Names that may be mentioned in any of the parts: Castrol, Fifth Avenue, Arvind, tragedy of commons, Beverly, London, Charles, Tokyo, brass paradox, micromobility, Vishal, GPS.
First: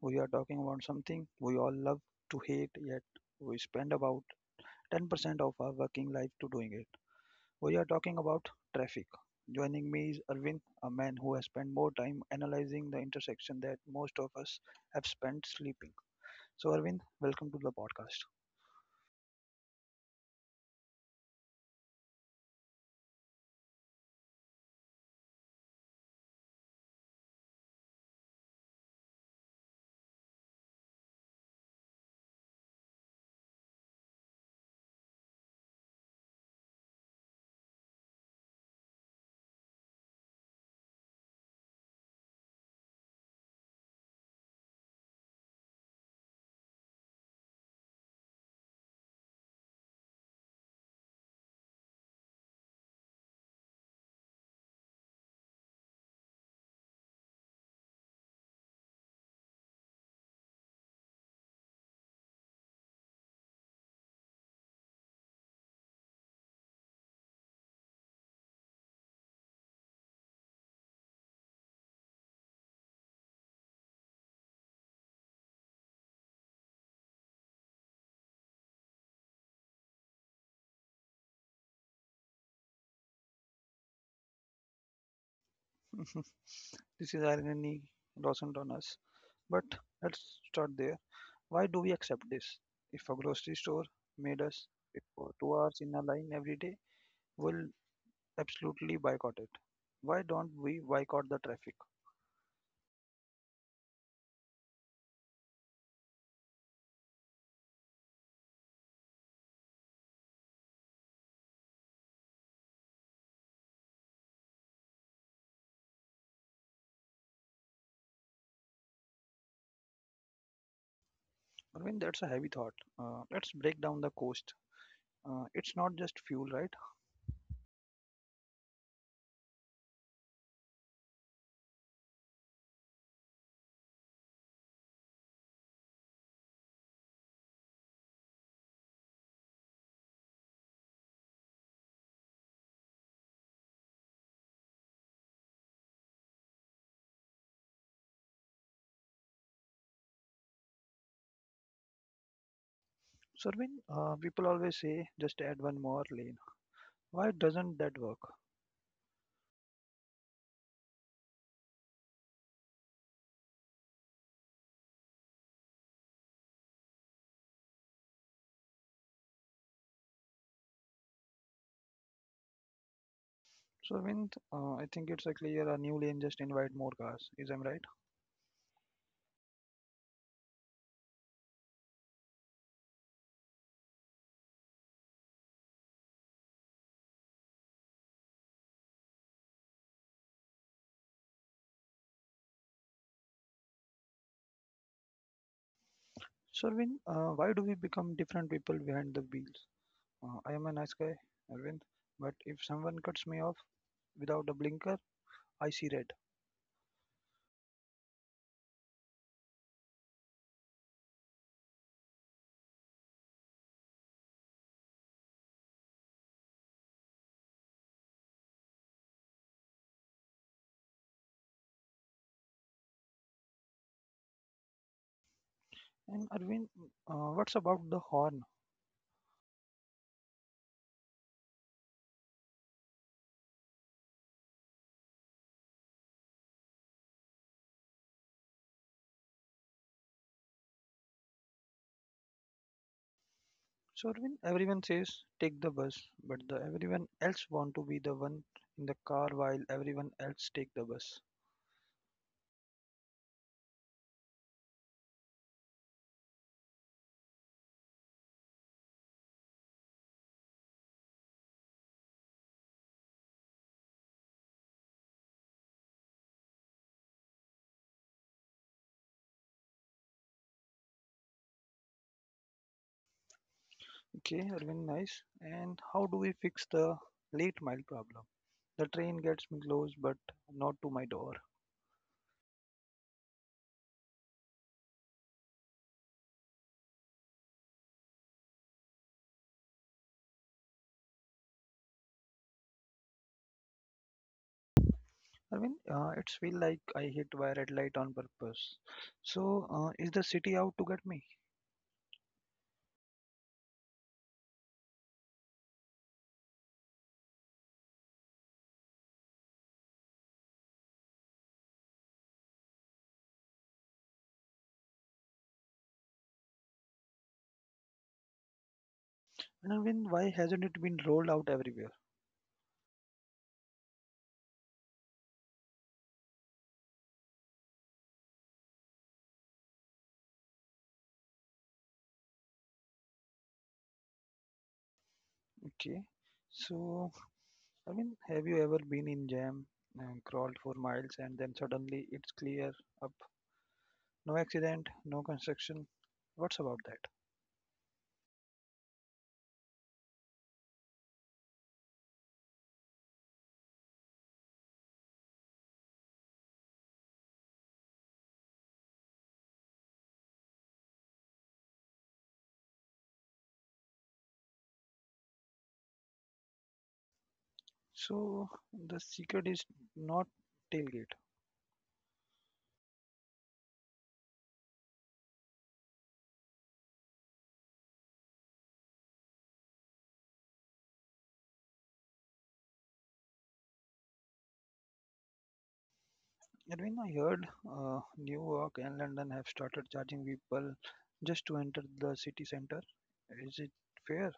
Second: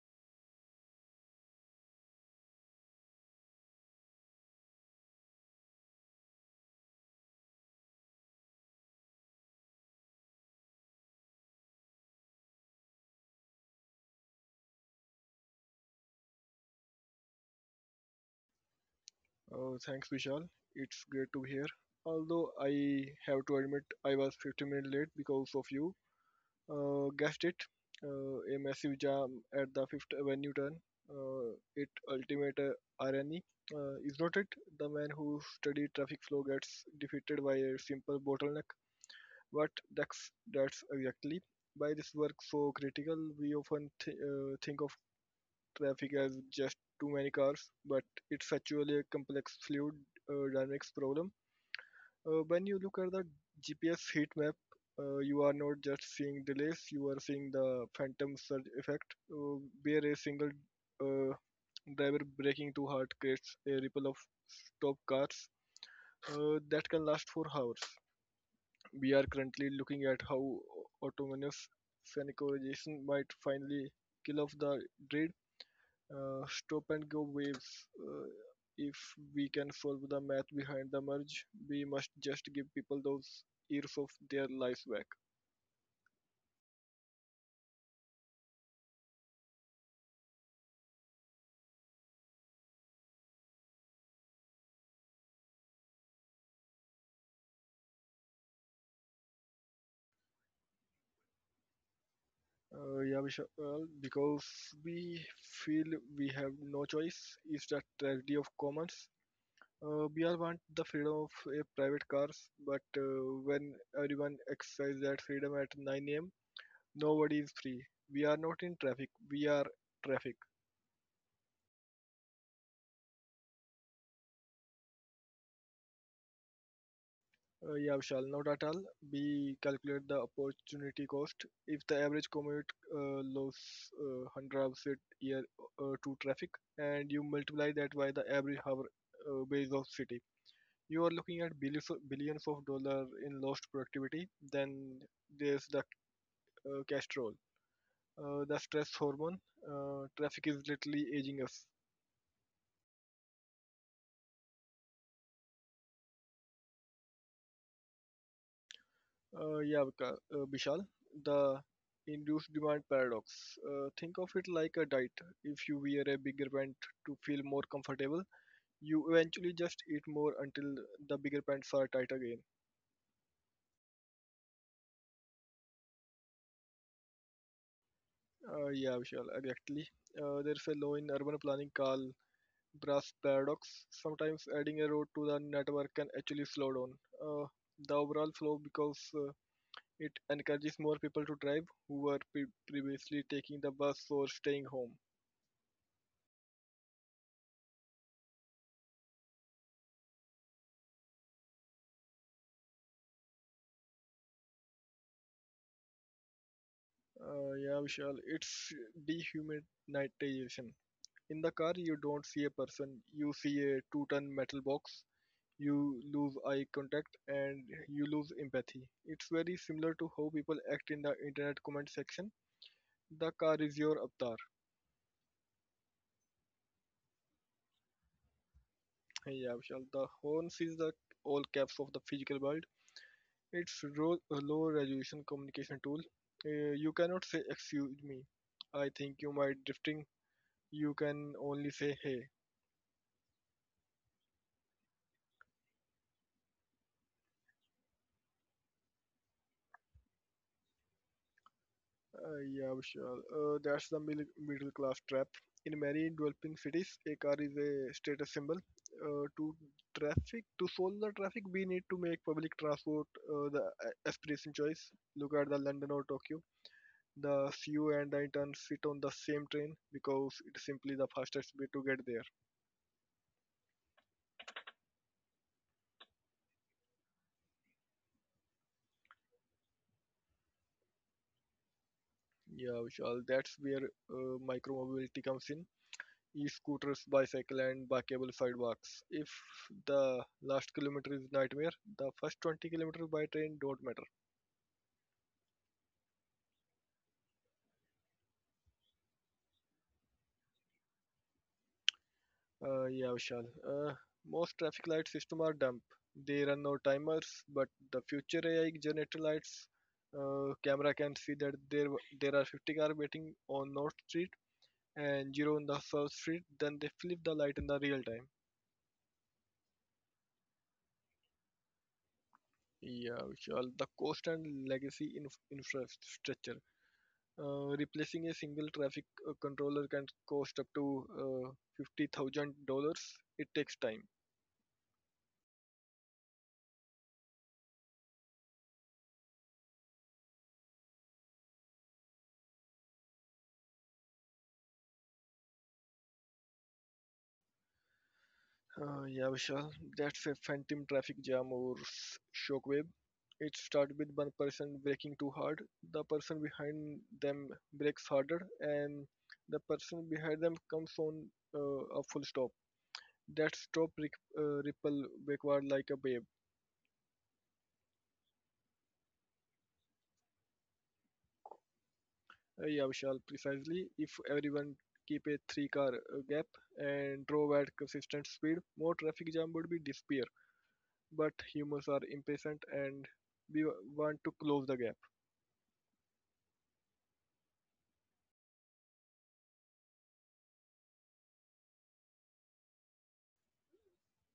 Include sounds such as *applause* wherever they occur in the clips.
we are talking about something we all love to hate, yet we spend about 10% of our working life to doing it. We are talking about traffic. Joining me is Arvind, a man who has spent more time analyzing the intersection that most of us have spent sleeping. So, Arvind, welcome to the podcast. Oh, thanks, Vishal. It's great to be here. Although I have to admit I was 15 minutes late because of you. Guessed it. A massive jam at the Fifth Avenue turn. It ultimate irony. Is not it? The man who studied traffic flow gets defeated by a simple bottleneck. But that's exactly. By this work so critical, we often think of traffic as just too many cars, but it's actually a complex fluid dynamics problem. When you look at the GPS heat map, you are not just seeing delays, you are seeing the phantom surge effect, uh, where a single uh, driver braking too hard creates a ripple of stopped cars that can last for hours. We are currently looking at how autonomous synchronization might finally kill off the dread stop and go wave. Uh, if we can follow the math behind the merge, we must just give people those years of their lives back. *laughs* This is irony doesn't on us, but let's start there. Why do we accept this? If a grocery store made us wait for 2 hours in a line every day, we'll absolutely boycott it. Why don't we boycott the traffic? Yeah, Vishal, because we feel we have no choice is the tragedy of commons. We all want the freedom of a private cars, but when everyone exercises that freedom at 9 a.m., nobody is free. We are not in traffic, we are traffic. Arvind, that's a heavy thought. Let's break down the cost. It's not just fuel, right? Yeah, Vishal, not at all. We calculate the opportunity cost. If the average commute loss 100 hours a year to traffic, and you multiply that by the average hour base of city, you are looking at billions of dollars in lost productivity. Then there's the castrol, the stress hormone. Traffic is literally aging us. So, Arvind, people always say just add one more lane. Why doesn't that work? Yeah, Vishal, the induced demand paradox. Think of it like a diet. If you wear a bigger pant to feel more comfortable, you eventually just eat more until the bigger pants are tight again. So, Arvind, I think it's a clear a new lane just invite more cars. Is I'm right? Yeah, Vishal, exactly. There's a law in urban planning called brass paradox. Sometimes adding a road to the network can actually slow down uh, the overall flow because it encourages more people to drive who were previously taking the bus or staying home. So, Arvind, why do we become different people behind the wheels? I am a nice guy, Arvind, but if someone cuts me off without a blinker, I see red. Yeah, Vishal, it's dehumanization. In the car, you don't see a person, you see a two-ton metal box, you lose eye contact, and you lose empathy. It's very similar to how people act in the internet comment section. The car is your avatar. And Arvind, what's about the horn? Yeah, Vishal, the horns is the all caps of the physical world. It's a low resolution communication tool. You cannot say, excuse me, I think you might drifting. You can only say, hey. So Arvind, everyone says take the bus, but the everyone else want to be the one in the car while everyone else take the bus. Yeah, Vishal. That's the middle class trap. In many developing cities, a car is a status symbol. Uh, to to solve the traffic, we need to make public transport the aspiration choice. Look at the London or Tokyo. The CEO and the intern sit on the same train because it's simply the fastest way to get there. Okay, Arvind, nice. And how do we fix the late mile problem? The train gets me close, but not to my door. Yeah, Vishal. That's where micromobility comes in. E-scooters, bicycle, and bikeable sidewalks. If the last kilometer is nightmare, the first 20 kilometers by train don't matter. Arvind, it's feel like I hit by red light on purpose. So is the city out to get me? Yeah, Vishal. Uh, Most traffic light system are dumb. They run no timers, but the future AI generator lights camera can see that there are 50 cars waiting on North Street and zero on the South Street. Then they flip the light in the real time. I mean, why hasn't it been rolled out everywhere? Yeah, Vishal. The cost and legacy infrastructure. Replacing a single traffic controller can cost up to $50,000. It takes time. Okay. So, I mean, have you ever been in jam, and crawled for miles, and then suddenly it's clear up? No accident, no construction. What's about that? Yeah, Vishal, that's a phantom traffic jam or shockwave. It starts with one person braking too hard, the person behind them brakes harder, and the person behind them comes on a full stop. That stop ripple backward like a wave. So, the secret is not tailgate. Yeah, Vishal, precisely. If everyone keep a three-car gap and drove at consistent speed, more traffic jam would be disappear. But humans are impatient and we want to close the gap. And when I heard New York and London have started charging people just to enter the city center, is it fair?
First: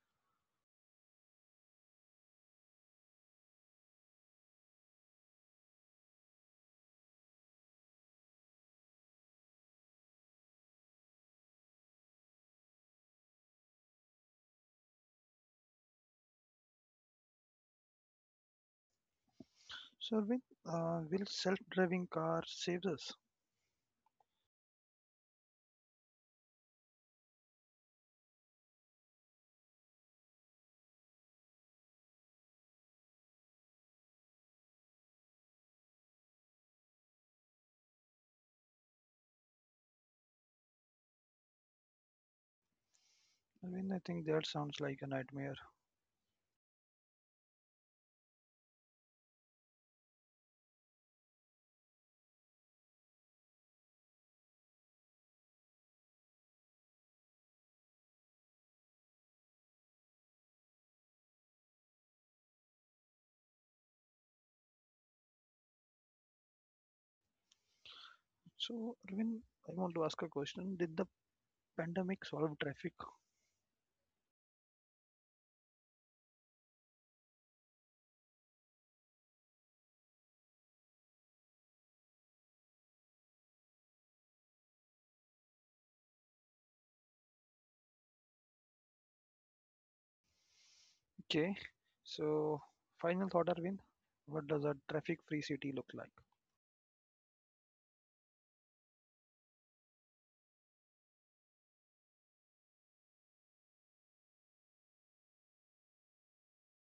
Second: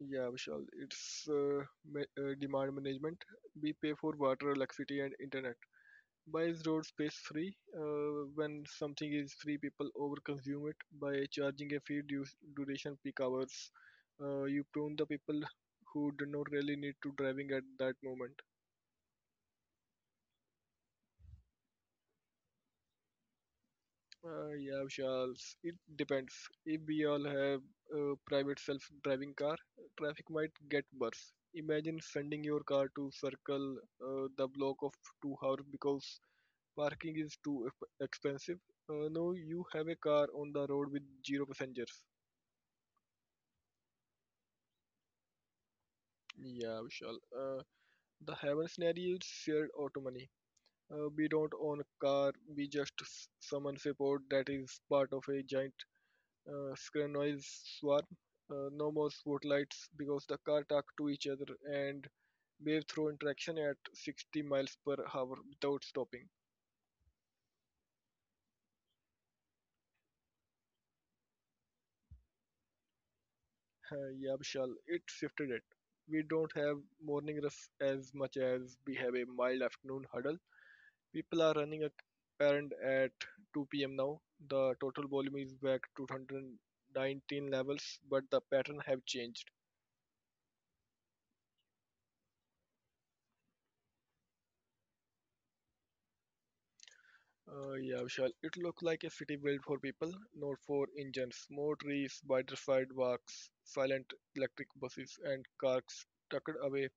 Yeah, Vishal, it's demand management. We pay for water, electricity, and internet. Why is road space free? When something is free, people overconsume it by charging a fee due duration peak hours. You prune the people who do not really need to driving at that moment. So, when will self-driving car save us? Yeah, Charles. It depends. If we all have a private self-driving car, traffic might get worse. Imagine sending your car to circle the block of 2 hours because parking is too expensive. No, you have a car on the road with zero passengers. I mean, I think that sounds like a nightmare. Yeah, Vishal. The heaven scenario is shared autonomy. We don't own a car, we just summon support that is part of a giant uh, noise swarm. No more spotlights because the car talk to each other and wave through interaction at 60 miles per hour without stopping. So, Arvind, I want to ask a question. Did the pandemic solve traffic? Yeah, Vishal, it shifted it. We don't have morning rush as much as we have a mild afternoon huddle. People are running a parent at 2 p.m. now. The total volume is back to 2019 levels, but the pattern have changed. Okay. So, final thought, Arvind. What does a traffic-free city look like? Yeah, Vishal. It looks like a city built for people, not for engines. More trees, wider sidewalks, silent electric buses, and cars tucked away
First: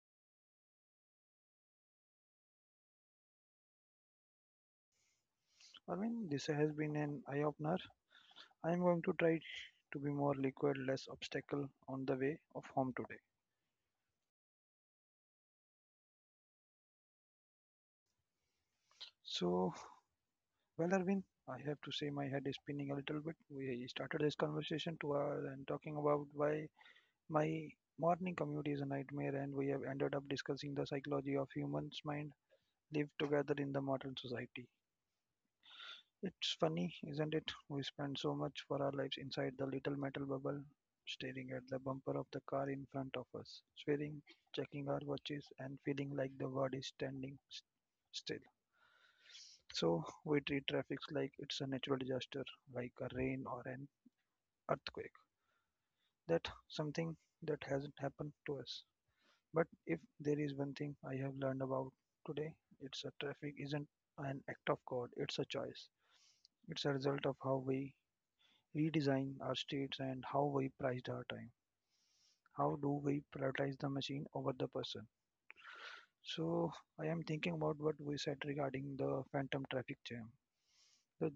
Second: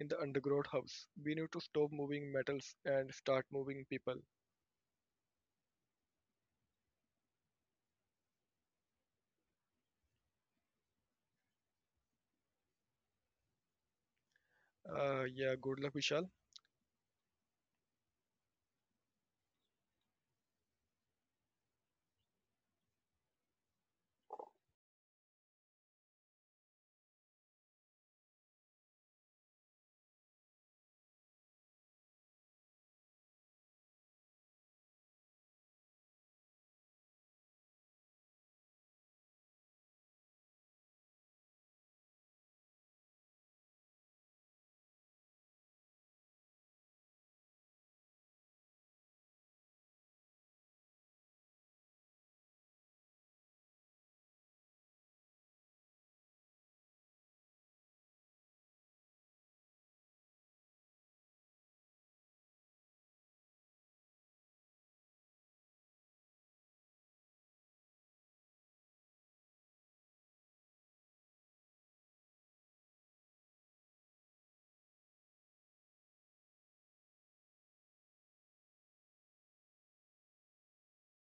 in the underground house. We need to stop moving metals and start moving people. Arvind, this has been an eye-opener. I am going to try to be more liquid, less obstacle on the way of home today. Yeah, good luck, Vishal. So, well, Arvind, I have to say my head is spinning a little bit. We started this conversation 2 hours and talking about why my morning commute is a nightmare, and we have ended up discussing the psychology of humans' mind live together in the modern society. It's funny, isn't it? We spend so much for our lives inside the little metal bubble, staring at the bumper of the car in front of us, swearing, checking our watches, and feeling like the world is standing still. So we treat traffic like it's a natural disaster, like a rain or an earthquake. That something that hasn't happened to us. But if there is one thing I have learned about today, it's a traffic isn't an act of God, it's a choice. It's a result of how we redesign our states and how we priced our time. How do we prioritize the machine over the person? So I am thinking about what we said regarding the phantom traffic jam. The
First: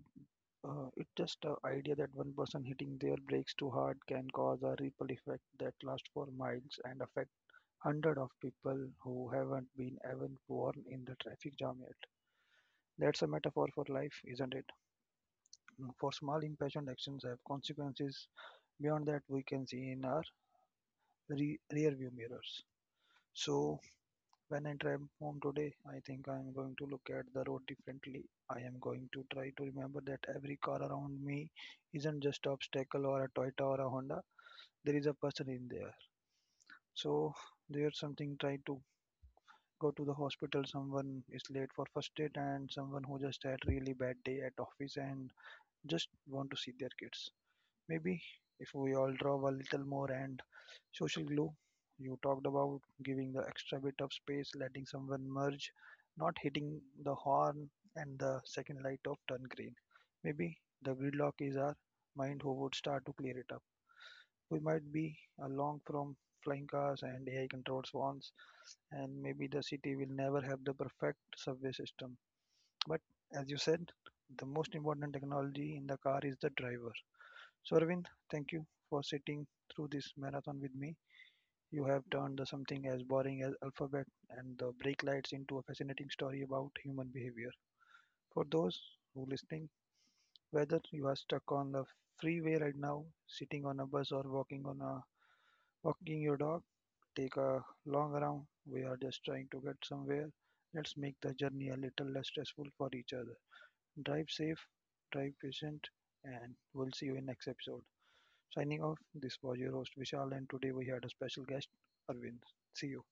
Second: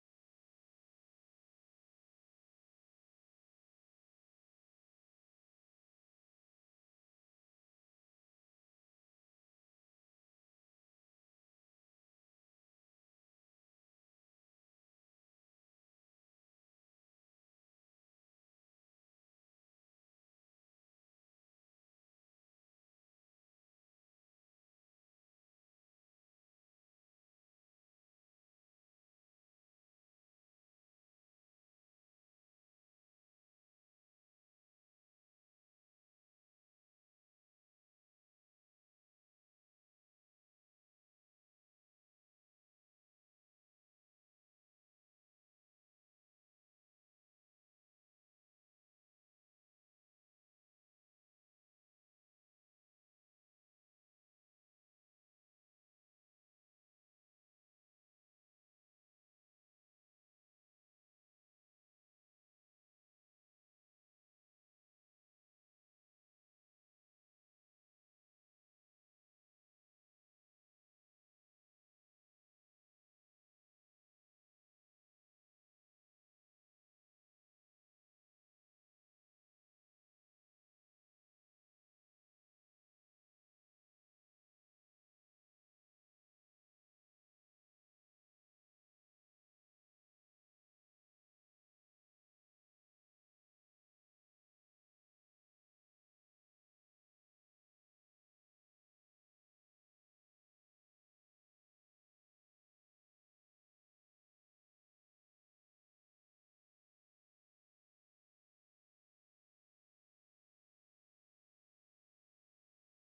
it's just the idea that one person hitting their brakes too hard can cause a ripple effect that lasts for miles and affect hundreds of people who haven't been even born in the traffic jam yet. That's a metaphor for life, isn't it? Mm, for small impatient actions have consequences beyond that, we can see in our rear view mirrors. So, when I drive home today, I think I am going to look at the road differently. I am going to try to remember that every car around me isn't just an obstacle or a Toyota or a Honda. There is a person in there. So, there's something trying to go to the hospital, someone is late for first aid, and someone who just had really bad day at office and just want to see their kids. Maybe if we all draw a little more and social glue you talked about giving the extra bit of space letting someone merge, not hitting the horn and the second light of turn green, maybe the gridlock is our mind who would start to clear it up. We might be along from flying cars and AI controlled swans, and maybe the city will never have the perfect subway system, but as you said, the most important technology in the car is the driver. So, Arvind, thank you for sitting through this marathon with me. You have turned the something as boring as alphabet and the brake lights into a fascinating story about human behavior. For those who listening, whether you are stuck on the freeway right now, sitting on a bus or walking on a walking your dog, take a long round. We are just trying to get somewhere. Let's make the journey a little less stressful for each other. Drive safe, drive patient, and we'll see you in next episode. Signing off, this was your host Vishal and today we had a special guest, Arvind. See you.